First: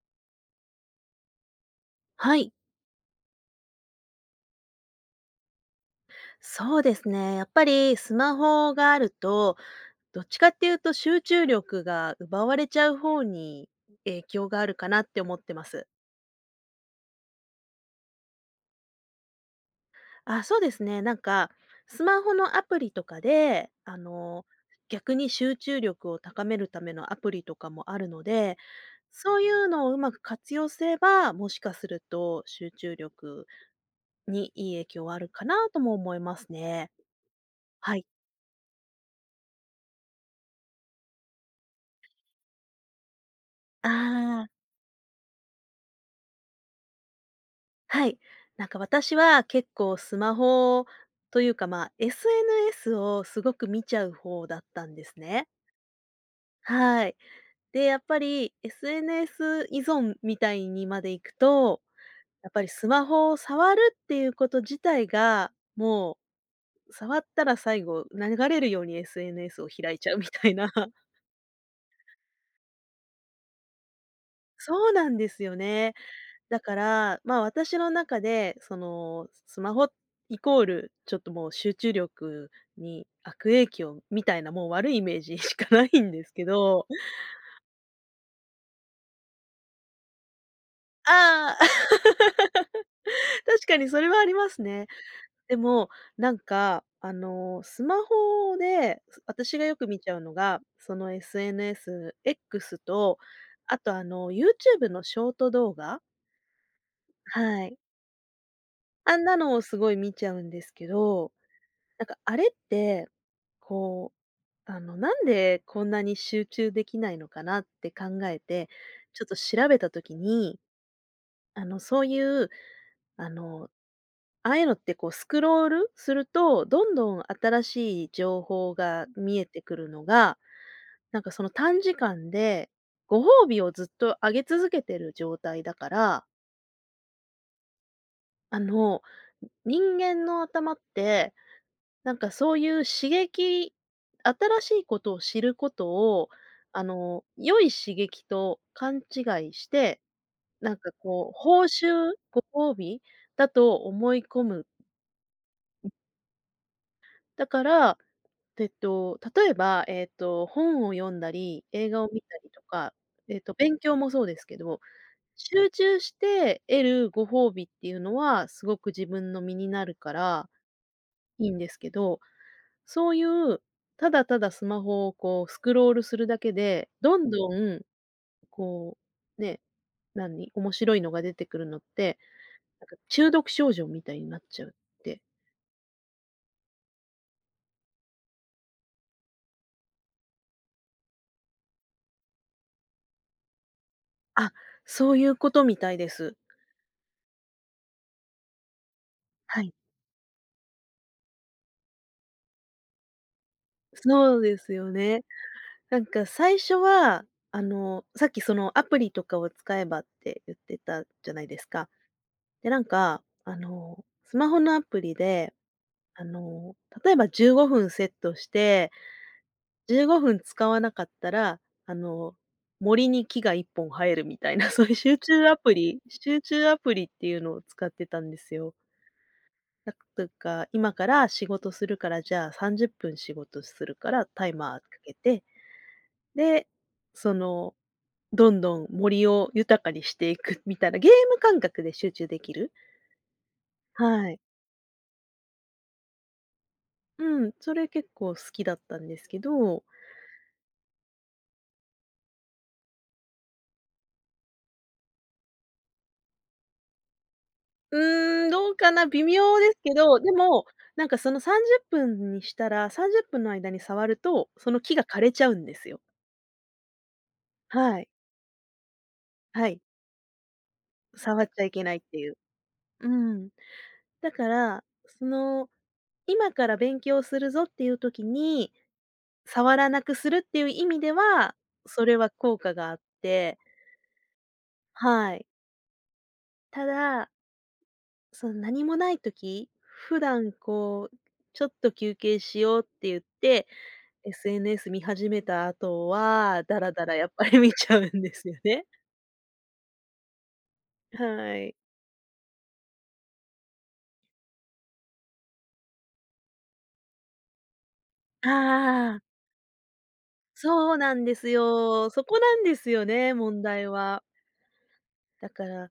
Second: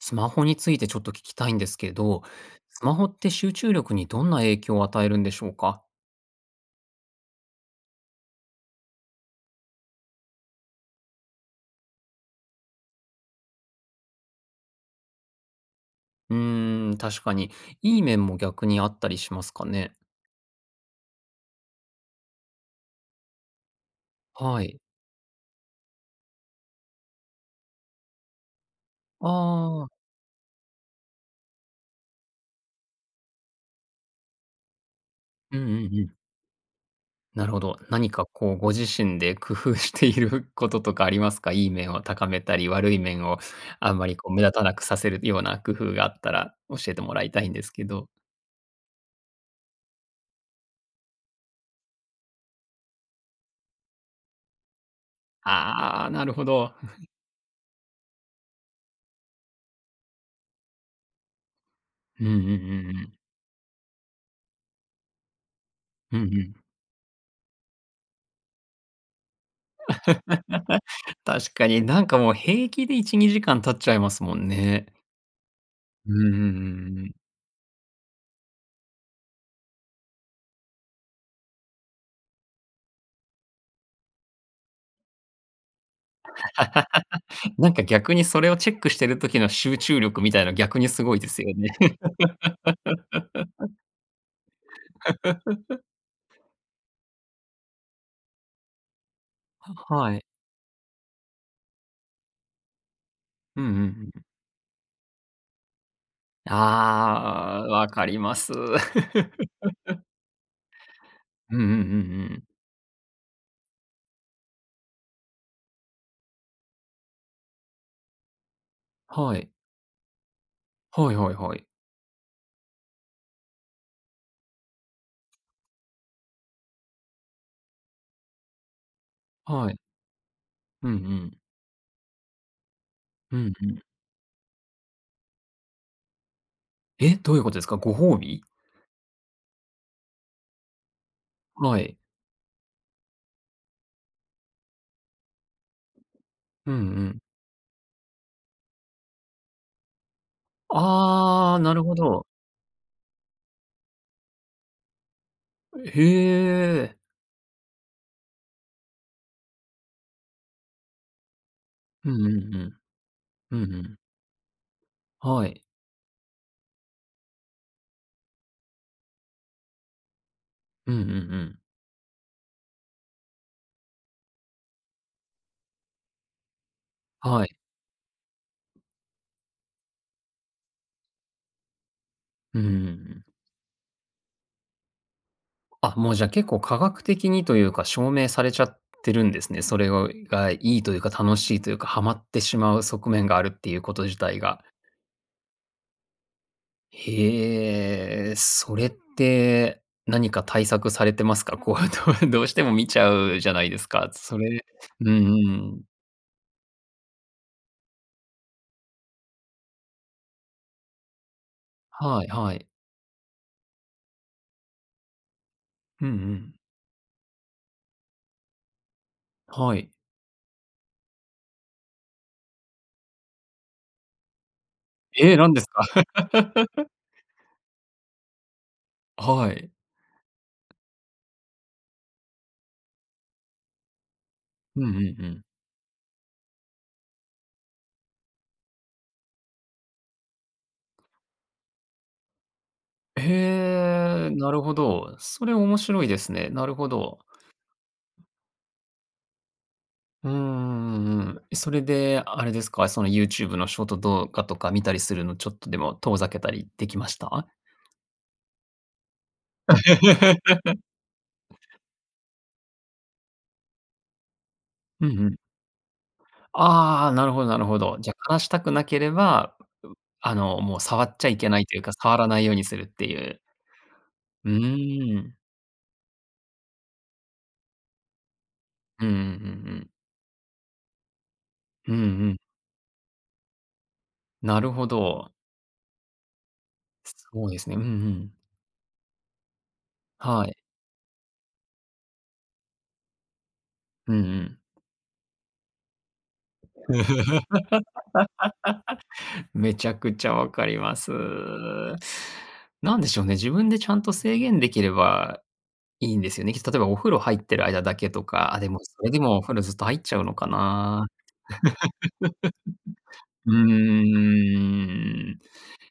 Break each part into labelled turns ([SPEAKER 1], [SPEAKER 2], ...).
[SPEAKER 1] スマホについてちょっと聞きたいんですけど、
[SPEAKER 2] はい。
[SPEAKER 1] スマホって集中力にどんな影響を与えるんでしょうか？
[SPEAKER 2] そうですね。やっぱりスマホがあると、どっちかって言うと集中力が奪われちゃう方に影響があるかなって思ってます。
[SPEAKER 1] うーん、確かに。いい面も逆にあったりしますかね？
[SPEAKER 2] あ、そうですね。なんかスマホのアプリとかで、あの、
[SPEAKER 1] はい。
[SPEAKER 2] 逆に集中力を高めるためのアプリとかもあるので、
[SPEAKER 1] あ
[SPEAKER 2] そういうの
[SPEAKER 1] あ。
[SPEAKER 2] をうまく活用すれば、もしかすると集中力にいい影響はあるか
[SPEAKER 1] うんう
[SPEAKER 2] な
[SPEAKER 1] ん
[SPEAKER 2] とも
[SPEAKER 1] うん。
[SPEAKER 2] 思いますね。
[SPEAKER 1] なるほど。
[SPEAKER 2] はい。
[SPEAKER 1] 何かこう、ご自身で工夫していることとかありますか？いい面を高めたり、悪い面を
[SPEAKER 2] あ
[SPEAKER 1] あんまりこう、目
[SPEAKER 2] あ。
[SPEAKER 1] 立たなくさせるような工夫があったら、教えてもらいたいんですけ
[SPEAKER 2] は
[SPEAKER 1] ど。
[SPEAKER 2] い、なんか私は結構スマホというか、ま、SNS をすごく見ちゃう方だったんですね。
[SPEAKER 1] ああ、なるほど。
[SPEAKER 2] は い、で、やっぱり SNS 依存みたいにまでいくと、
[SPEAKER 1] うんうんう
[SPEAKER 2] やっぱり
[SPEAKER 1] ん
[SPEAKER 2] ス
[SPEAKER 1] う
[SPEAKER 2] マ
[SPEAKER 1] ん。
[SPEAKER 2] ホを触るっていうこと自体が、も
[SPEAKER 1] うんうん。
[SPEAKER 2] う、触ったら最後、流れるように SNS を開いちゃうみたいな。
[SPEAKER 1] 確かに、なんかもう平気で1、2時間経っちゃいますもんね。
[SPEAKER 2] そうなんですよね。
[SPEAKER 1] うんうんうん
[SPEAKER 2] だか
[SPEAKER 1] うんうん。
[SPEAKER 2] ら、ま、私の中でそのスマホ＝ちょっともう、集中力に悪影響みたいな、もう悪いイメージしかないんですけど。
[SPEAKER 1] なんか逆に、それをチェックしてる時の集中力みたいの逆にすごいですよ
[SPEAKER 2] ああ、
[SPEAKER 1] ね。
[SPEAKER 2] 確 かにそれはありますね。で もなんかあの、スマホで私が
[SPEAKER 1] は
[SPEAKER 2] よく見ち
[SPEAKER 1] は
[SPEAKER 2] ゃう
[SPEAKER 1] い。
[SPEAKER 2] のが、その SNS、X と、
[SPEAKER 1] うんう
[SPEAKER 2] あ
[SPEAKER 1] ん
[SPEAKER 2] とあ
[SPEAKER 1] うん。
[SPEAKER 2] の、YouTube のショート動画は
[SPEAKER 1] ああ、
[SPEAKER 2] い。
[SPEAKER 1] わかります。
[SPEAKER 2] あんなのをすごい 見ちゃうんですけど、
[SPEAKER 1] うんうんうん
[SPEAKER 2] なんか
[SPEAKER 1] う
[SPEAKER 2] あ
[SPEAKER 1] ん。
[SPEAKER 2] れって、こう、あの、なんでこんなに集中できないのかなって考えて、ちょっと
[SPEAKER 1] はい。
[SPEAKER 2] 調べた時に、
[SPEAKER 1] はいはいは
[SPEAKER 2] あ
[SPEAKER 1] い。
[SPEAKER 2] の、そういう、あの、ああいうのってこうスクロールすると、どんどん新しい情報が見えて
[SPEAKER 1] は
[SPEAKER 2] く
[SPEAKER 1] い。
[SPEAKER 2] るのが、
[SPEAKER 1] うんう
[SPEAKER 2] なんか
[SPEAKER 1] ん。
[SPEAKER 2] その短時間でご
[SPEAKER 1] う
[SPEAKER 2] 褒
[SPEAKER 1] ん
[SPEAKER 2] 美
[SPEAKER 1] う
[SPEAKER 2] を
[SPEAKER 1] ん。
[SPEAKER 2] ずっとあげ続けてる状態だから
[SPEAKER 1] え、どういうことですか？ご褒美？
[SPEAKER 2] あの、人間の頭って、
[SPEAKER 1] はい。
[SPEAKER 2] なんかそういう刺激新しいことを知ることを、
[SPEAKER 1] うんう
[SPEAKER 2] あ
[SPEAKER 1] ん。
[SPEAKER 2] の、良い刺激と勘違いして、なんかこう
[SPEAKER 1] ああ、
[SPEAKER 2] 報
[SPEAKER 1] なるほ
[SPEAKER 2] 酬、
[SPEAKER 1] ど。
[SPEAKER 2] ご褒美だと思い込む。
[SPEAKER 1] ん、へえ。
[SPEAKER 2] だから、えっと、例えば、えっと、本を読んだり、映画を
[SPEAKER 1] う
[SPEAKER 2] 見
[SPEAKER 1] んう
[SPEAKER 2] たり
[SPEAKER 1] んう
[SPEAKER 2] と
[SPEAKER 1] ん。
[SPEAKER 2] か、えっと、
[SPEAKER 1] うんう
[SPEAKER 2] 勉強
[SPEAKER 1] ん。
[SPEAKER 2] もそうですけど、
[SPEAKER 1] はい。
[SPEAKER 2] 集中して得るご褒美っていうのはすごく自分の身になるから
[SPEAKER 1] うんうんう
[SPEAKER 2] いいん
[SPEAKER 1] ん。
[SPEAKER 2] ですけど、そういう、ただただスマホをこうスクロールするだけで、どん
[SPEAKER 1] は
[SPEAKER 2] ど
[SPEAKER 1] い。
[SPEAKER 2] ん、こう、ね、何、面白いのが出てくるのって、
[SPEAKER 1] うんうんう
[SPEAKER 2] なんか
[SPEAKER 1] ん。
[SPEAKER 2] 中毒症状みたいになっちゃうって。
[SPEAKER 1] あ、もう、じゃあ、結構科学的にというか、証明されちゃってるんですね。それをがいいというか、楽しいというか、はまってしまう側面があるっていうこと自体
[SPEAKER 2] あ、
[SPEAKER 1] が。
[SPEAKER 2] そういうことみたいです。
[SPEAKER 1] へえ。それっ
[SPEAKER 2] はい。
[SPEAKER 1] て、何か対策されてますか？こう、どうどうしても観ちゃうじゃないですか、そ
[SPEAKER 2] そうで
[SPEAKER 1] れ。
[SPEAKER 2] すよ
[SPEAKER 1] うんう
[SPEAKER 2] ね。
[SPEAKER 1] ん。
[SPEAKER 2] なんか、最初は、あの、さっきそのアプリとかを使えばって言ってたじゃないですか。
[SPEAKER 1] はいはい。
[SPEAKER 2] で、なんか、あの、スマホのアプリで、
[SPEAKER 1] うんう
[SPEAKER 2] あ
[SPEAKER 1] ん。
[SPEAKER 2] の、例えば15分セットして、
[SPEAKER 1] はい。
[SPEAKER 2] 15分使わなかったら、あの、森に木が1本生えるみたいな、そういう集
[SPEAKER 1] え、
[SPEAKER 2] 中
[SPEAKER 1] 何
[SPEAKER 2] ア
[SPEAKER 1] です
[SPEAKER 2] プ
[SPEAKER 1] か？
[SPEAKER 2] リ集中ア プリっていうのを使ってたんですよ。
[SPEAKER 1] はい。
[SPEAKER 2] なんつうか、今から仕事するから、じゃあ30分仕事するから、タイマー
[SPEAKER 1] うん
[SPEAKER 2] か
[SPEAKER 1] うん
[SPEAKER 2] け
[SPEAKER 1] う
[SPEAKER 2] て。
[SPEAKER 1] ん。
[SPEAKER 2] で、その、どんどん森を豊かにしていくみたいな、ゲーム感覚で集中できる。
[SPEAKER 1] へ
[SPEAKER 2] は
[SPEAKER 1] え、
[SPEAKER 2] い。
[SPEAKER 1] なるほど。それ、面白いですね。なるほど。
[SPEAKER 2] うーん、それ、結構好きだったんですけど。
[SPEAKER 1] うんうんうんうん。それで、あれですか？その YouTube のショート動画とか観たりするの、ちょっとでも遠ざけたりできました？
[SPEAKER 2] うーん、どうかな、微妙ですけど、でも、なんか、そのさんじゅ っぷんにしたら、30分の間に触ると、その木が
[SPEAKER 1] うん
[SPEAKER 2] 枯
[SPEAKER 1] う
[SPEAKER 2] れ
[SPEAKER 1] ん。
[SPEAKER 2] ちゃうんですよ。
[SPEAKER 1] ああ、なるほどなるほど。
[SPEAKER 2] はい。
[SPEAKER 1] じゃあ、枯らしたくなければ、
[SPEAKER 2] はい。
[SPEAKER 1] あの、もう触っちゃい
[SPEAKER 2] 触っ
[SPEAKER 1] けな
[SPEAKER 2] ちゃ
[SPEAKER 1] い
[SPEAKER 2] い
[SPEAKER 1] という
[SPEAKER 2] け
[SPEAKER 1] か、
[SPEAKER 2] ないっ
[SPEAKER 1] 触
[SPEAKER 2] て
[SPEAKER 1] ら
[SPEAKER 2] いう。
[SPEAKER 1] ないようにするって
[SPEAKER 2] う
[SPEAKER 1] いう。
[SPEAKER 2] ん。だか
[SPEAKER 1] う
[SPEAKER 2] ら、
[SPEAKER 1] ー
[SPEAKER 2] そ
[SPEAKER 1] ん。
[SPEAKER 2] の、今から勉強するぞっていう時に
[SPEAKER 1] うんうんうんう
[SPEAKER 2] 触ら
[SPEAKER 1] ん。
[SPEAKER 2] なくするっていう意味では、
[SPEAKER 1] うんう
[SPEAKER 2] それは
[SPEAKER 1] ん。
[SPEAKER 2] 効果があって
[SPEAKER 1] なるほど。
[SPEAKER 2] はい。ただ
[SPEAKER 1] そうですね。うんうん。
[SPEAKER 2] そん何もない時、普
[SPEAKER 1] は
[SPEAKER 2] 段
[SPEAKER 1] い。
[SPEAKER 2] こう、ちょっと休憩しようってゆって、
[SPEAKER 1] うんうん。
[SPEAKER 2] SNS 見始めた後は、ダラダラやっぱり見ちゃうんですよね。
[SPEAKER 1] めちゃくちゃ分かります。
[SPEAKER 2] はい。
[SPEAKER 1] なんでしょうね、自分でちゃんと制限できれば、いいんですよね。きっと例えばお風呂入ってる間だけと
[SPEAKER 2] あ
[SPEAKER 1] か、あ、でもそれ
[SPEAKER 2] ああ
[SPEAKER 1] で
[SPEAKER 2] あ。
[SPEAKER 1] もお風呂ずっと入っちゃうのか
[SPEAKER 2] そう
[SPEAKER 1] な。
[SPEAKER 2] なんですよ。そこなんですよね、
[SPEAKER 1] う
[SPEAKER 2] 問題は。
[SPEAKER 1] ーん。
[SPEAKER 2] だから、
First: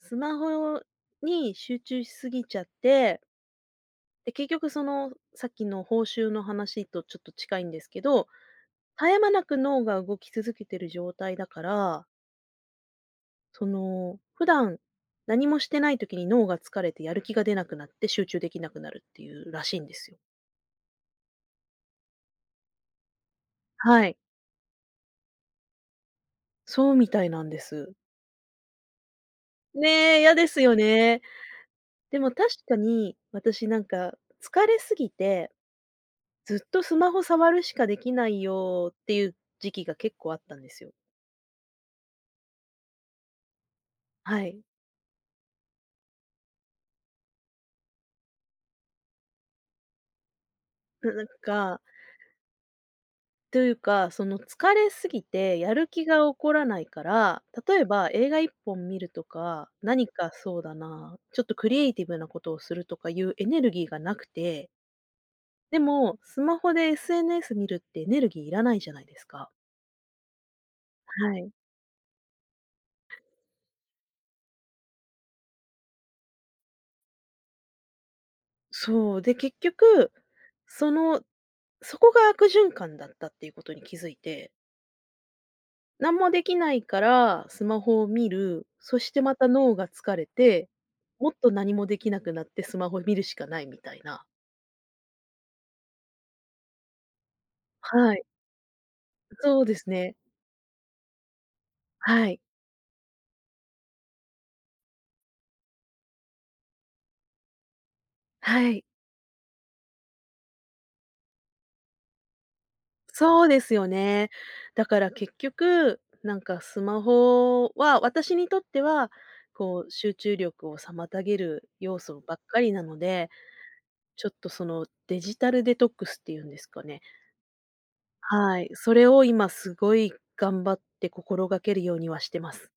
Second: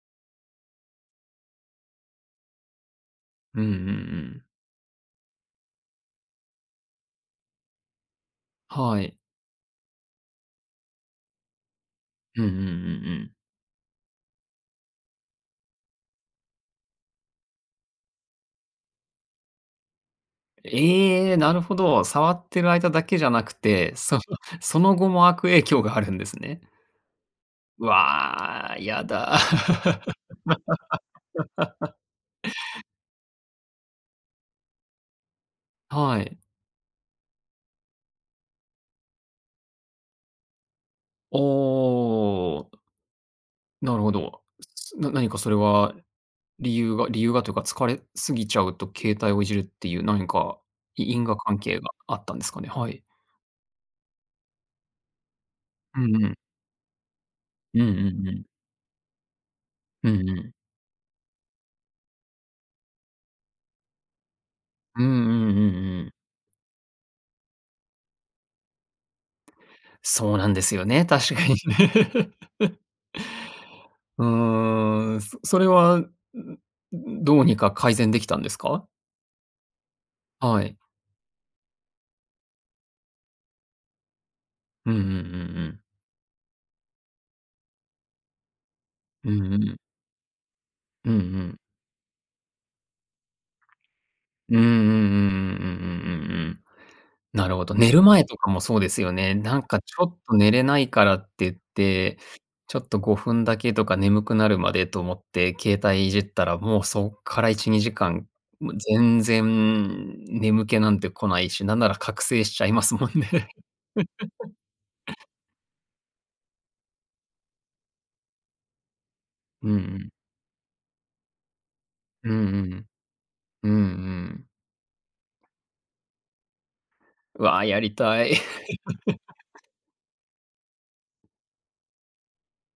[SPEAKER 2] スマホに集中しすぎちゃって
[SPEAKER 1] うんうんう
[SPEAKER 2] で、
[SPEAKER 1] ん。
[SPEAKER 2] 結局そのさっきの報酬の話とちょっと近いんですけど、
[SPEAKER 1] は
[SPEAKER 2] 絶
[SPEAKER 1] い。
[SPEAKER 2] え間なく脳が動き続けてる状態だから
[SPEAKER 1] うんうんうんうん。
[SPEAKER 2] その、普段、何もしてない時に脳が疲れてやる気が出なくなって、集中できなくなるっていうらしいんですよ。
[SPEAKER 1] ええ、なるほど。触ってる間だけじゃなくて、
[SPEAKER 2] はい。
[SPEAKER 1] そのその後も悪影響があるんですね。
[SPEAKER 2] そうみたいなんです。
[SPEAKER 1] わあ、やだ。
[SPEAKER 2] ね、嫌ですよね。でも確かに、私なんか疲れすぎて、
[SPEAKER 1] はい。
[SPEAKER 2] ずっとスマホ触るしかできないよっていう時期が結構あったんですよ。
[SPEAKER 1] おおお、おお。なるほ
[SPEAKER 2] は
[SPEAKER 1] ど。
[SPEAKER 2] い。
[SPEAKER 1] な何かそれは理由が理由がというか疲れすぎちゃうと携帯をいじるっていう何か、い
[SPEAKER 2] なな
[SPEAKER 1] 因
[SPEAKER 2] ん
[SPEAKER 1] 果関
[SPEAKER 2] か
[SPEAKER 1] 係があったんですかね？はい。
[SPEAKER 2] というか、その疲れすぎてやる
[SPEAKER 1] う
[SPEAKER 2] 気が
[SPEAKER 1] んう
[SPEAKER 2] 起
[SPEAKER 1] ん。
[SPEAKER 2] こらないから、
[SPEAKER 1] う
[SPEAKER 2] 例
[SPEAKER 1] ん
[SPEAKER 2] え
[SPEAKER 1] う
[SPEAKER 2] ば映
[SPEAKER 1] んう
[SPEAKER 2] 画い
[SPEAKER 1] ん。
[SPEAKER 2] っぽん見るとか、何
[SPEAKER 1] うん
[SPEAKER 2] か
[SPEAKER 1] うん。
[SPEAKER 2] そうだな、ちょっとクリエイティブなことをするとかゆうエネルギーがなくて。
[SPEAKER 1] うんうんうん
[SPEAKER 2] で
[SPEAKER 1] うん。
[SPEAKER 2] も、スマホで SNS 見るってエネルギーいらないじゃないですか。
[SPEAKER 1] そうなんですよね、確
[SPEAKER 2] は
[SPEAKER 1] か
[SPEAKER 2] い。
[SPEAKER 1] に。うーん、そそれは、んんんんどうにか改善できたんですか？
[SPEAKER 2] そう、で、結局、
[SPEAKER 1] はい。
[SPEAKER 2] その、そこが悪循環だったっていうことに気づいて。
[SPEAKER 1] うんうんうんうん。
[SPEAKER 2] なんもできないから、スマホを見る、そして
[SPEAKER 1] う
[SPEAKER 2] また
[SPEAKER 1] んう
[SPEAKER 2] 脳
[SPEAKER 1] ん。
[SPEAKER 2] が疲れて、
[SPEAKER 1] うんう
[SPEAKER 2] もっと
[SPEAKER 1] ん。
[SPEAKER 2] 何もできなくなってスマホ見るしかないみたいな。
[SPEAKER 1] うんうんうんうんうんうんうんうんうん。なるほど。寝る
[SPEAKER 2] はい。
[SPEAKER 1] 前とかもそうですよね。な
[SPEAKER 2] そ
[SPEAKER 1] ん
[SPEAKER 2] うで
[SPEAKER 1] か
[SPEAKER 2] す
[SPEAKER 1] ちょ
[SPEAKER 2] ね。
[SPEAKER 1] っと寝れないからってって、
[SPEAKER 2] はい。
[SPEAKER 1] ちょっと5分だけとか眠くなるまでと思って、携帯いじったら、もうそっから1、2時間、
[SPEAKER 2] は
[SPEAKER 1] もう
[SPEAKER 2] い。
[SPEAKER 1] 全然眠気なんて来ないし、なんなら覚醒しちゃいますもん
[SPEAKER 2] そう
[SPEAKER 1] ね。
[SPEAKER 2] ですよね。だから結局、なんかスマホは私にとっては、
[SPEAKER 1] うんう
[SPEAKER 2] こう
[SPEAKER 1] ん。
[SPEAKER 2] 集中力を妨げる要素
[SPEAKER 1] うん
[SPEAKER 2] ばっ
[SPEAKER 1] う
[SPEAKER 2] かりな
[SPEAKER 1] ん。
[SPEAKER 2] ので、
[SPEAKER 1] うんう
[SPEAKER 2] ちょっ
[SPEAKER 1] ん。
[SPEAKER 2] とそのデジタルデトックスっていうんですかね。
[SPEAKER 1] わあ、やりたい。
[SPEAKER 2] はい、それを今 すごい頑張って心がけるようにはしてます。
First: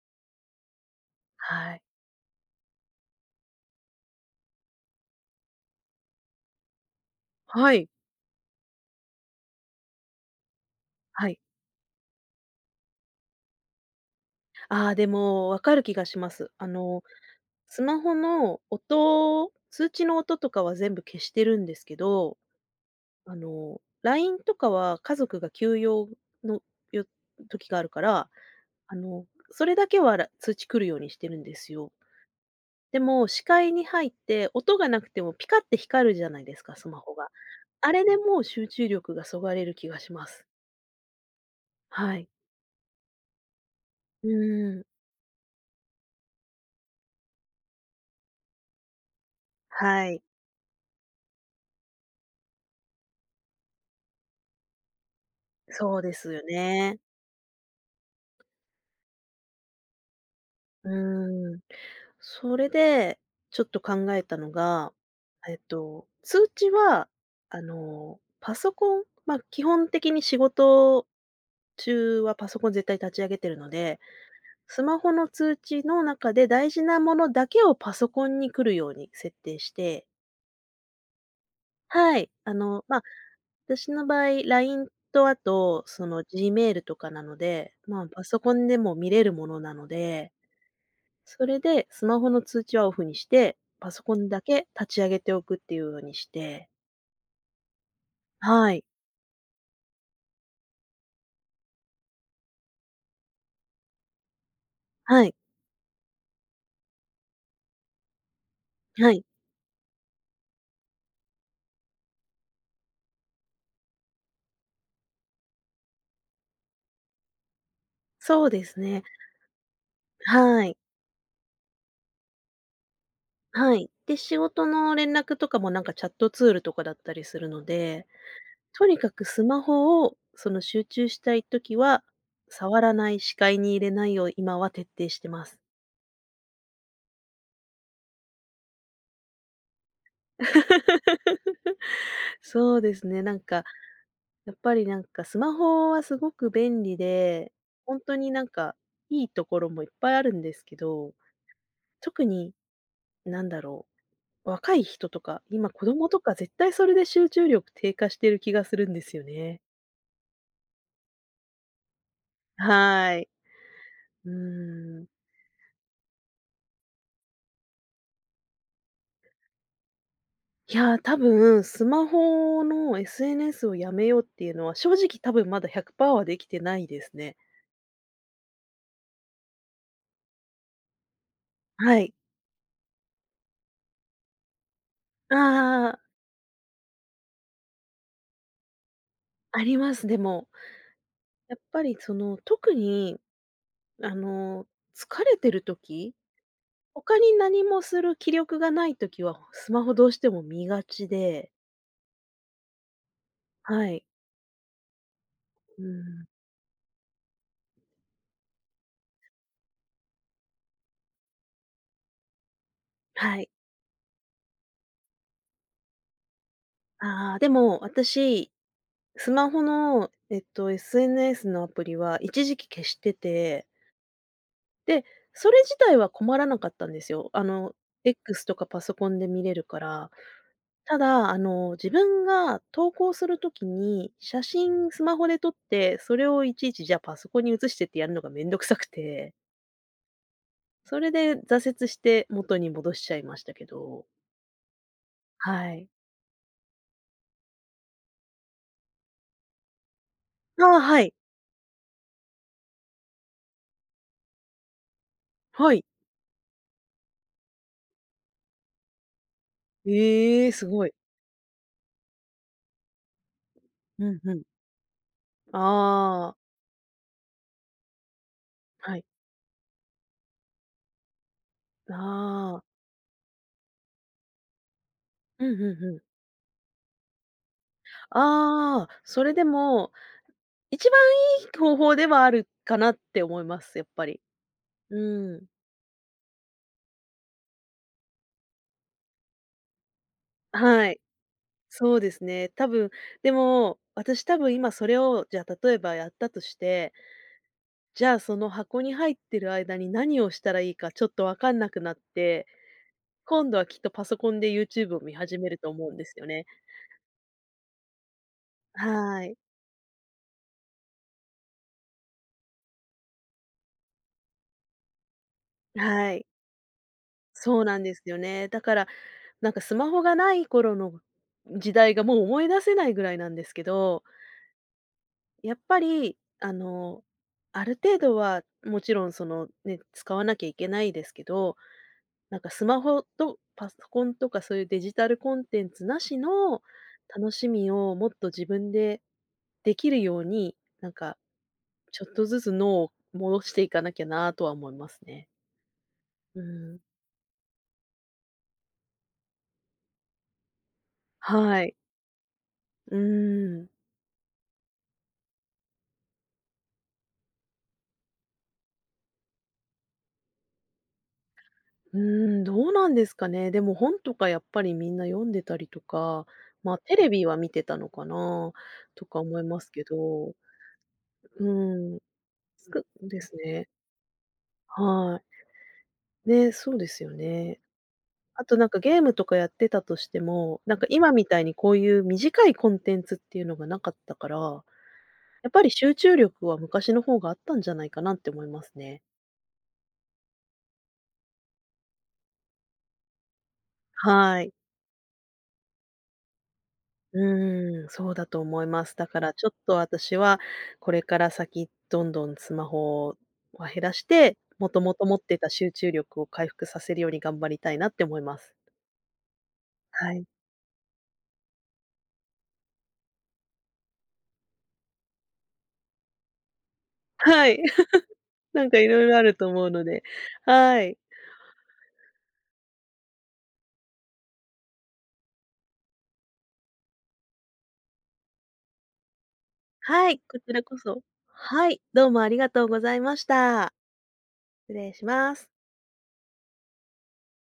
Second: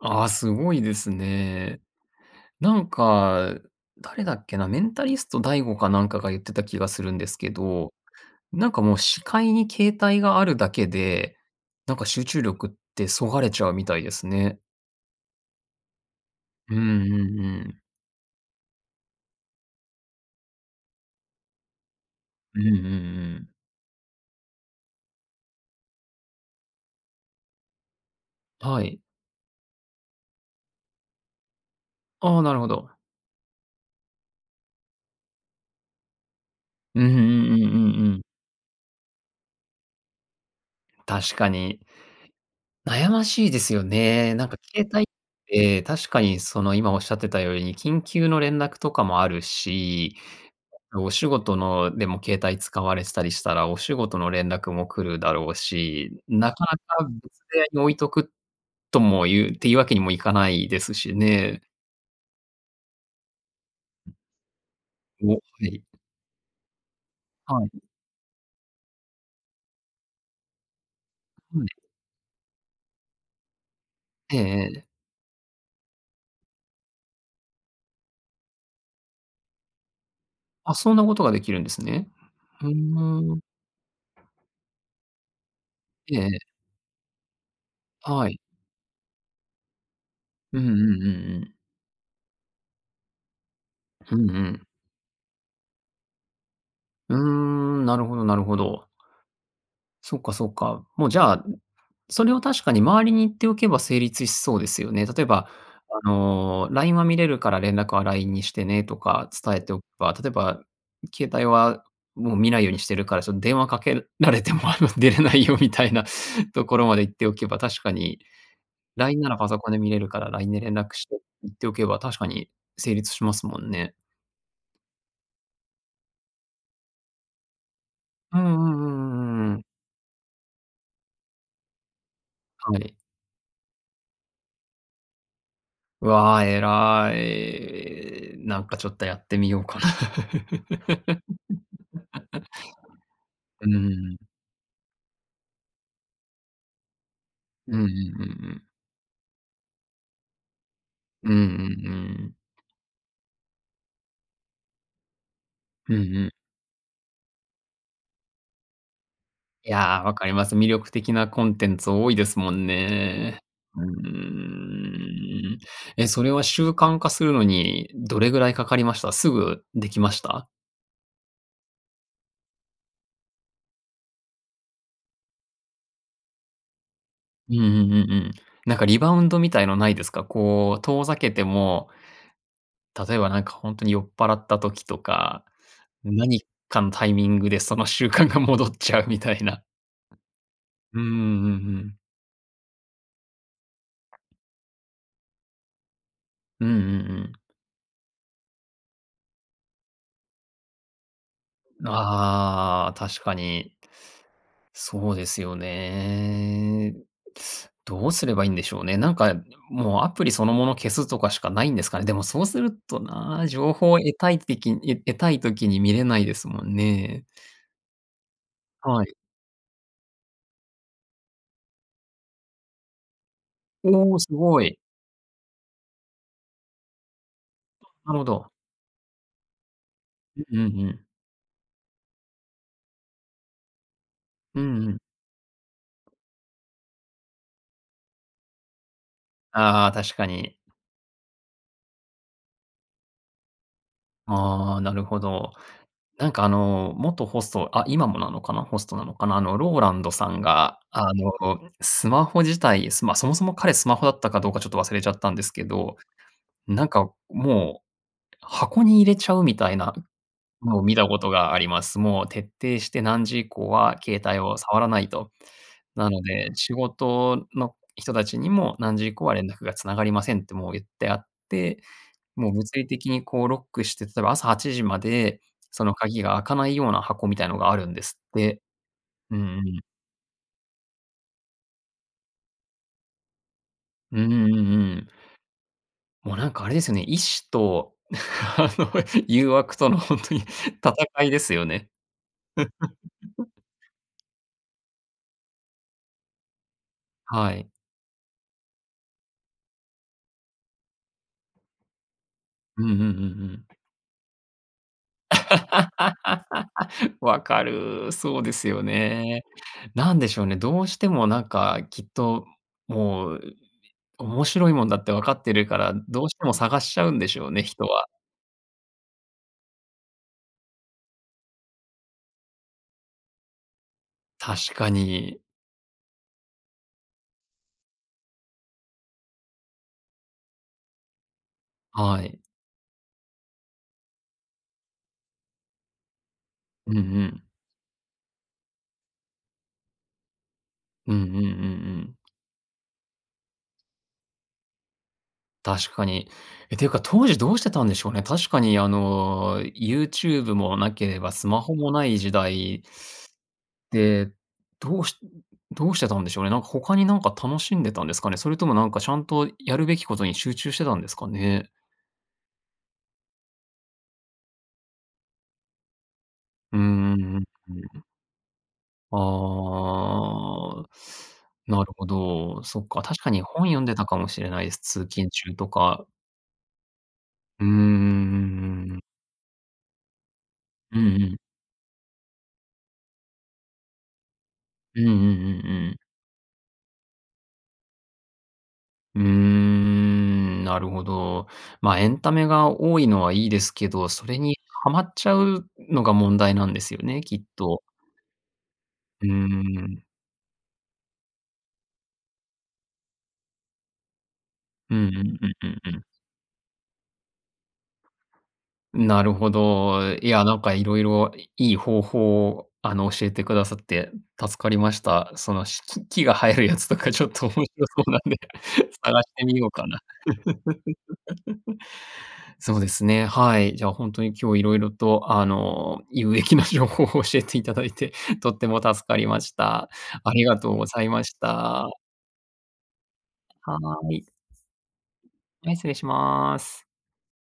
[SPEAKER 1] あ、すごいです
[SPEAKER 2] はい。
[SPEAKER 1] ね。なんか、誰だっけな、メンタリスト DaiGo かなんかが言ってた気がするんですけ
[SPEAKER 2] はい。
[SPEAKER 1] ど。なんかもう視界に携帯があるだけ
[SPEAKER 2] は
[SPEAKER 1] で、
[SPEAKER 2] い。
[SPEAKER 1] なんか集中力って削がれちゃうみたいですね。
[SPEAKER 2] あ、でも分かる気がします。あ
[SPEAKER 1] うんう
[SPEAKER 2] の
[SPEAKER 1] んうん。
[SPEAKER 2] スマホの音、通知の音とかは全部消してるんですけど、
[SPEAKER 1] うんうんう
[SPEAKER 2] あ
[SPEAKER 1] ん。
[SPEAKER 2] の LINE とかは家族が急用の、よ時があるから、
[SPEAKER 1] は
[SPEAKER 2] あ
[SPEAKER 1] い。
[SPEAKER 2] のそれだけは、ら通知来るようにしてるんですよ。
[SPEAKER 1] ああ、なるほど。
[SPEAKER 2] でも、視界に入って音がなくてもピカって光るじゃないですか、スマ
[SPEAKER 1] うんう
[SPEAKER 2] ホ
[SPEAKER 1] ん
[SPEAKER 2] が。
[SPEAKER 1] うんう
[SPEAKER 2] あれ
[SPEAKER 1] んう
[SPEAKER 2] で
[SPEAKER 1] ん。
[SPEAKER 2] もう集中力が削がれる気がします。
[SPEAKER 1] 確かに。
[SPEAKER 2] はい。
[SPEAKER 1] 悩ましいですよ
[SPEAKER 2] う
[SPEAKER 1] ね。なんか
[SPEAKER 2] ーん。
[SPEAKER 1] 携帯って確かにその今おっしゃってたように、緊急の連絡とかもある
[SPEAKER 2] は
[SPEAKER 1] し、
[SPEAKER 2] い。
[SPEAKER 1] お仕事の、でも携帯使われてたりしたら、お仕事の連絡も来るだろう
[SPEAKER 2] そうで
[SPEAKER 1] し。
[SPEAKER 2] すよ
[SPEAKER 1] なか
[SPEAKER 2] ね。
[SPEAKER 1] なか別部屋に置いとく、ともいうっていうわけにもいかないで
[SPEAKER 2] う
[SPEAKER 1] すし
[SPEAKER 2] ーん。
[SPEAKER 1] ね。
[SPEAKER 2] それでちょっと考えたのが、
[SPEAKER 1] お、は
[SPEAKER 2] えっ
[SPEAKER 1] い。
[SPEAKER 2] と、通知は、あ
[SPEAKER 1] はい。
[SPEAKER 2] の、パソコン。ま、基本的に仕事
[SPEAKER 1] うん。
[SPEAKER 2] 中はパソコン絶対立ち上げてるので、
[SPEAKER 1] ええ
[SPEAKER 2] ス
[SPEAKER 1] ええ。
[SPEAKER 2] マホの通知の中で大事なものだけをパソコンに来るように設定して
[SPEAKER 1] あ、そんなことができるんですね。
[SPEAKER 2] はい、あ
[SPEAKER 1] ふ
[SPEAKER 2] のま、
[SPEAKER 1] ーん。
[SPEAKER 2] 私の場合、LINE とあとそ
[SPEAKER 1] え
[SPEAKER 2] の
[SPEAKER 1] え。
[SPEAKER 2] Gmail とかなので、まあパ
[SPEAKER 1] はい。
[SPEAKER 2] ソコンでも見れるものなので。
[SPEAKER 1] うんうんうんう
[SPEAKER 2] そ
[SPEAKER 1] ん。
[SPEAKER 2] れで、スマホの通知はオフにして、パソコ
[SPEAKER 1] う
[SPEAKER 2] ン
[SPEAKER 1] んう
[SPEAKER 2] だ
[SPEAKER 1] ん。
[SPEAKER 2] け立ち上げておくっていうのにして。
[SPEAKER 1] うーん、なるほどなるほ
[SPEAKER 2] はい。
[SPEAKER 1] ど。そっかそっか。もうじゃあ、それを確かに周りに言っておけば成立しそうですよね。例
[SPEAKER 2] は
[SPEAKER 1] え
[SPEAKER 2] い。
[SPEAKER 1] ば、あの「LINE は見れるから連絡は LINE にしてね」と
[SPEAKER 2] はい。
[SPEAKER 1] か伝えておけば、例えば、携帯はもう見ないようにしてるから、その電話かけられてもあの出れないよみたいなところまで言っておけば、確かに
[SPEAKER 2] そうですね。
[SPEAKER 1] 「LINE ならパソコンで見れるから、LINE で
[SPEAKER 2] はい。
[SPEAKER 1] 連絡して」って言っておけば、確かに成立しますもん
[SPEAKER 2] はい。
[SPEAKER 1] ね。
[SPEAKER 2] で、仕事の連絡とかもなんかチャットツールとかだったりするので、
[SPEAKER 1] うんうんうんう
[SPEAKER 2] とにかく
[SPEAKER 1] ん
[SPEAKER 2] ス
[SPEAKER 1] うんう
[SPEAKER 2] マ
[SPEAKER 1] ん。
[SPEAKER 2] ホを、その集中したい時は、
[SPEAKER 1] は
[SPEAKER 2] 触ら
[SPEAKER 1] い。
[SPEAKER 2] ない、視界に入れないよう、今は徹底してます。
[SPEAKER 1] わあ、偉い。なんかちょっとやってみようかな。
[SPEAKER 2] そうですね、なんか、
[SPEAKER 1] うーん。
[SPEAKER 2] やっぱりなんか、スマホはすごく便利で、
[SPEAKER 1] うんうんうん
[SPEAKER 2] 本当
[SPEAKER 1] う
[SPEAKER 2] になん
[SPEAKER 1] ん。
[SPEAKER 2] かいいところもいっぱいあるんですけど。
[SPEAKER 1] うんうんう
[SPEAKER 2] 特
[SPEAKER 1] ん。
[SPEAKER 2] に、なんだろう、若い人とか、今、子
[SPEAKER 1] う
[SPEAKER 2] 供
[SPEAKER 1] ん
[SPEAKER 2] と
[SPEAKER 1] うん。
[SPEAKER 2] か絶対それで集中力低下してる気がするんですよね。
[SPEAKER 1] いや、わかります。魅力的なコンテンツ多いですもん
[SPEAKER 2] はい。
[SPEAKER 1] ね。うー
[SPEAKER 2] うーん。
[SPEAKER 1] ん。え、それは習慣化するのにどれぐらいかかりました？すぐできました？
[SPEAKER 2] いや、多分スマホの SNS をやめようっていうのは正直多分まだ100パーはできてないですね。
[SPEAKER 1] うんうんうんうん。なんかリバウンドみたいのないですか？こう遠ざけても、
[SPEAKER 2] はい。
[SPEAKER 1] 例えばなんか本当に酔っ払った時とか、
[SPEAKER 2] ああ。
[SPEAKER 1] 何かのタイミングでその習慣が戻っちゃうみたい
[SPEAKER 2] あ
[SPEAKER 1] な。
[SPEAKER 2] ります。でも、
[SPEAKER 1] うんうんうんう
[SPEAKER 2] やっぱり
[SPEAKER 1] ん。
[SPEAKER 2] その、特にあの、疲れてる時、
[SPEAKER 1] うんうんう
[SPEAKER 2] 他
[SPEAKER 1] ん。
[SPEAKER 2] に何もする気力がない時は、スマホどうしても見がちで
[SPEAKER 1] ああ、確かに。
[SPEAKER 2] はい。
[SPEAKER 1] そうですよ
[SPEAKER 2] うん。
[SPEAKER 1] ね。どうすればいいんでしょうね。なんかもうアプリそのもの消すとかしかないんですかね。でもそうすると
[SPEAKER 2] は
[SPEAKER 1] な、
[SPEAKER 2] い。
[SPEAKER 1] 情報を得たいてき得たい時に見れないですもんね。
[SPEAKER 2] ああ。でも私、
[SPEAKER 1] はい。
[SPEAKER 2] スマホの、えっと SNS のアプリは一時期消してて
[SPEAKER 1] おお、すごい。
[SPEAKER 2] で、それ自体は困らなかったんですよ。あの
[SPEAKER 1] なるほ
[SPEAKER 2] X
[SPEAKER 1] ど。
[SPEAKER 2] とかパソコンで見れるから。
[SPEAKER 1] う。うんう
[SPEAKER 2] た
[SPEAKER 1] ん。
[SPEAKER 2] だ、あの自分が投稿する時に、写
[SPEAKER 1] うんう
[SPEAKER 2] 真
[SPEAKER 1] ん。
[SPEAKER 2] スマホで撮って、それをいちいちじゃパソコンに移してってやるのが面倒くさくて
[SPEAKER 1] ああ、確かに。
[SPEAKER 2] それで、挫折して元に戻しちゃいましたけど。
[SPEAKER 1] ああ、なるほど。
[SPEAKER 2] はい。
[SPEAKER 1] なんかあの元ホストあ、今もなのかな、ホストなのかな。あのローランドさん
[SPEAKER 2] あ
[SPEAKER 1] が、
[SPEAKER 2] あ、は
[SPEAKER 1] あ
[SPEAKER 2] い。
[SPEAKER 1] のスマホ自体、まあ、そもそも彼スマホだったかどうかちょっと忘れちゃったんですけ
[SPEAKER 2] はい。
[SPEAKER 1] ど、なんかもう、箱に入れちゃうみたいな
[SPEAKER 2] ええ。す
[SPEAKER 1] のを
[SPEAKER 2] ごい。
[SPEAKER 1] 見たことがあります。もう徹底して、何時以降は
[SPEAKER 2] うん
[SPEAKER 1] 携
[SPEAKER 2] う
[SPEAKER 1] 帯
[SPEAKER 2] ん。
[SPEAKER 1] を触らないと。なの
[SPEAKER 2] ああ。
[SPEAKER 1] で、仕事の人たちにも
[SPEAKER 2] は
[SPEAKER 1] 何
[SPEAKER 2] い。
[SPEAKER 1] 時以降は連絡が繋がりませんってもう言ってあって、もう
[SPEAKER 2] ああ。
[SPEAKER 1] 物理的にこうロックして、例えば朝、午前8:00まで
[SPEAKER 2] うんうん
[SPEAKER 1] そ
[SPEAKER 2] う
[SPEAKER 1] の
[SPEAKER 2] ん。
[SPEAKER 1] 鍵が開かないような箱みたいなのがあるんですって。
[SPEAKER 2] ああ。それ
[SPEAKER 1] うん
[SPEAKER 2] で
[SPEAKER 1] うん。
[SPEAKER 2] も一番いい方法ではあるかなって思います、やっぱ
[SPEAKER 1] うん
[SPEAKER 2] り。
[SPEAKER 1] うんうんう
[SPEAKER 2] う
[SPEAKER 1] ん。
[SPEAKER 2] ーん。
[SPEAKER 1] もうなんかあれですよね、意志とあの誘惑との本当に
[SPEAKER 2] はい、
[SPEAKER 1] 戦いですよね。
[SPEAKER 2] そうですね。多分、で も、私多分今それを、じゃ例えばやったとして、
[SPEAKER 1] はい。
[SPEAKER 2] じゃあ、その箱に入ってる間に何をしたらいいかちょっと分かんなくなって、
[SPEAKER 1] うんうんうんう
[SPEAKER 2] 今度は
[SPEAKER 1] ん。
[SPEAKER 2] きっとパソコンで YouTube を見始めると思うんですよね。
[SPEAKER 1] 分かる。そうですよ
[SPEAKER 2] はい。
[SPEAKER 1] ね。なんでしょうね、どうしてもなんかきっと、もう面白いもんだって分かってるから、
[SPEAKER 2] は
[SPEAKER 1] ど
[SPEAKER 2] い。
[SPEAKER 1] うしても探しちゃうんでしょう
[SPEAKER 2] そ
[SPEAKER 1] ね、
[SPEAKER 2] うなん
[SPEAKER 1] 人
[SPEAKER 2] です
[SPEAKER 1] は。
[SPEAKER 2] よね。だから、なんかスマホがない頃の時代がもう思い出せないぐらいなんですけど。
[SPEAKER 1] 確かに。
[SPEAKER 2] やっぱり、あの、ある程度はもちろんそのね、使わなきゃいけないですけど、
[SPEAKER 1] は
[SPEAKER 2] なん
[SPEAKER 1] い。
[SPEAKER 2] かスマホとパソコンとかそういうデジタルコンテンツなしの
[SPEAKER 1] うんう
[SPEAKER 2] 楽
[SPEAKER 1] ん。
[SPEAKER 2] しみをもっと自分でできるように、なん
[SPEAKER 1] う
[SPEAKER 2] か
[SPEAKER 1] んうんうんう
[SPEAKER 2] ちょっ
[SPEAKER 1] ん。
[SPEAKER 2] とずつ脳を戻していかなきゃなとは思いますね。
[SPEAKER 1] 確かに。
[SPEAKER 2] うー
[SPEAKER 1] え、
[SPEAKER 2] ん。
[SPEAKER 1] ていうか、当時どうしてたんでしょうね。確かにあの、YouTube もなければス
[SPEAKER 2] は
[SPEAKER 1] マ
[SPEAKER 2] い。
[SPEAKER 1] ホもない時代
[SPEAKER 2] うーん。
[SPEAKER 1] で、どうしどうしてたんでしょうね。なんか他になんか楽しんでたんですかね？それともなんか、しゃんとやるべきことに集中してたんですかね？
[SPEAKER 2] うーん、どうなんですかね。でも本とかやっぱりみんな読んでたりとか、ま
[SPEAKER 1] う
[SPEAKER 2] あ、テレ
[SPEAKER 1] んうん
[SPEAKER 2] ビは見て
[SPEAKER 1] う
[SPEAKER 2] た
[SPEAKER 1] ん
[SPEAKER 2] の
[SPEAKER 1] う
[SPEAKER 2] か
[SPEAKER 1] ん。
[SPEAKER 2] な、とか思いますけど。う
[SPEAKER 1] ああ。なる
[SPEAKER 2] ーん。
[SPEAKER 1] ほど、
[SPEAKER 2] す
[SPEAKER 1] そ
[SPEAKER 2] く
[SPEAKER 1] っか、
[SPEAKER 2] で
[SPEAKER 1] 確か
[SPEAKER 2] す
[SPEAKER 1] に
[SPEAKER 2] ね。
[SPEAKER 1] 本読んでたかもしれないです、通
[SPEAKER 2] はい。
[SPEAKER 1] 勤中とか。
[SPEAKER 2] ね、そうですよね。
[SPEAKER 1] うーん。うん
[SPEAKER 2] あとなんか
[SPEAKER 1] うんう
[SPEAKER 2] ゲー
[SPEAKER 1] ん。
[SPEAKER 2] ムとかやってたとしても、なんか
[SPEAKER 1] うん
[SPEAKER 2] 今み
[SPEAKER 1] う
[SPEAKER 2] た
[SPEAKER 1] ん。
[SPEAKER 2] いにこういう短いコンテンツっていうのがなかったから、や
[SPEAKER 1] うんうんう
[SPEAKER 2] っぱ
[SPEAKER 1] ん
[SPEAKER 2] り
[SPEAKER 1] う
[SPEAKER 2] 集
[SPEAKER 1] ん。
[SPEAKER 2] 中力は昔の方があったんじゃないかなって思いますね。
[SPEAKER 1] うーん、なるほど。ま、エンタメが多いのはいいですけど、それ
[SPEAKER 2] はい。
[SPEAKER 1] に、はまっちゃうのが問題なんですよ
[SPEAKER 2] う
[SPEAKER 1] ね、きっと。
[SPEAKER 2] ーん、そうだと思います。だか
[SPEAKER 1] うー
[SPEAKER 2] らちょっと
[SPEAKER 1] ん。
[SPEAKER 2] 私はこれから先、どんどんスマホは減らして、元
[SPEAKER 1] う
[SPEAKER 2] 々
[SPEAKER 1] んう
[SPEAKER 2] 持って
[SPEAKER 1] ん、う
[SPEAKER 2] た
[SPEAKER 1] んう
[SPEAKER 2] 集
[SPEAKER 1] ん
[SPEAKER 2] 中
[SPEAKER 1] うん。
[SPEAKER 2] 力を回復させるように頑張りたいなって思います。
[SPEAKER 1] なるほ
[SPEAKER 2] は
[SPEAKER 1] ど。
[SPEAKER 2] い。
[SPEAKER 1] いやなんか、色々いい方法を、あの教えてくださって助かりました。そのし木木が生えるやつとかちょっと
[SPEAKER 2] は
[SPEAKER 1] 面
[SPEAKER 2] い、
[SPEAKER 1] 白そうなん で、
[SPEAKER 2] なんか色々あ
[SPEAKER 1] 探し
[SPEAKER 2] る
[SPEAKER 1] て
[SPEAKER 2] と
[SPEAKER 1] み
[SPEAKER 2] 思
[SPEAKER 1] よう
[SPEAKER 2] うの
[SPEAKER 1] かな。
[SPEAKER 2] で、はい。
[SPEAKER 1] そうですね、はい。じゃ、ほんとに今日色々と、あの有益な情報を教えていただいて、とっても助かりました。
[SPEAKER 2] はい、
[SPEAKER 1] あ
[SPEAKER 2] こ
[SPEAKER 1] り
[SPEAKER 2] ち
[SPEAKER 1] が
[SPEAKER 2] ら
[SPEAKER 1] とう
[SPEAKER 2] こ
[SPEAKER 1] ご
[SPEAKER 2] そ。
[SPEAKER 1] ざいまし
[SPEAKER 2] はい、
[SPEAKER 1] た。
[SPEAKER 2] どうもありがとうございました。
[SPEAKER 1] はい。
[SPEAKER 2] 失礼します。
[SPEAKER 1] はい、失礼します。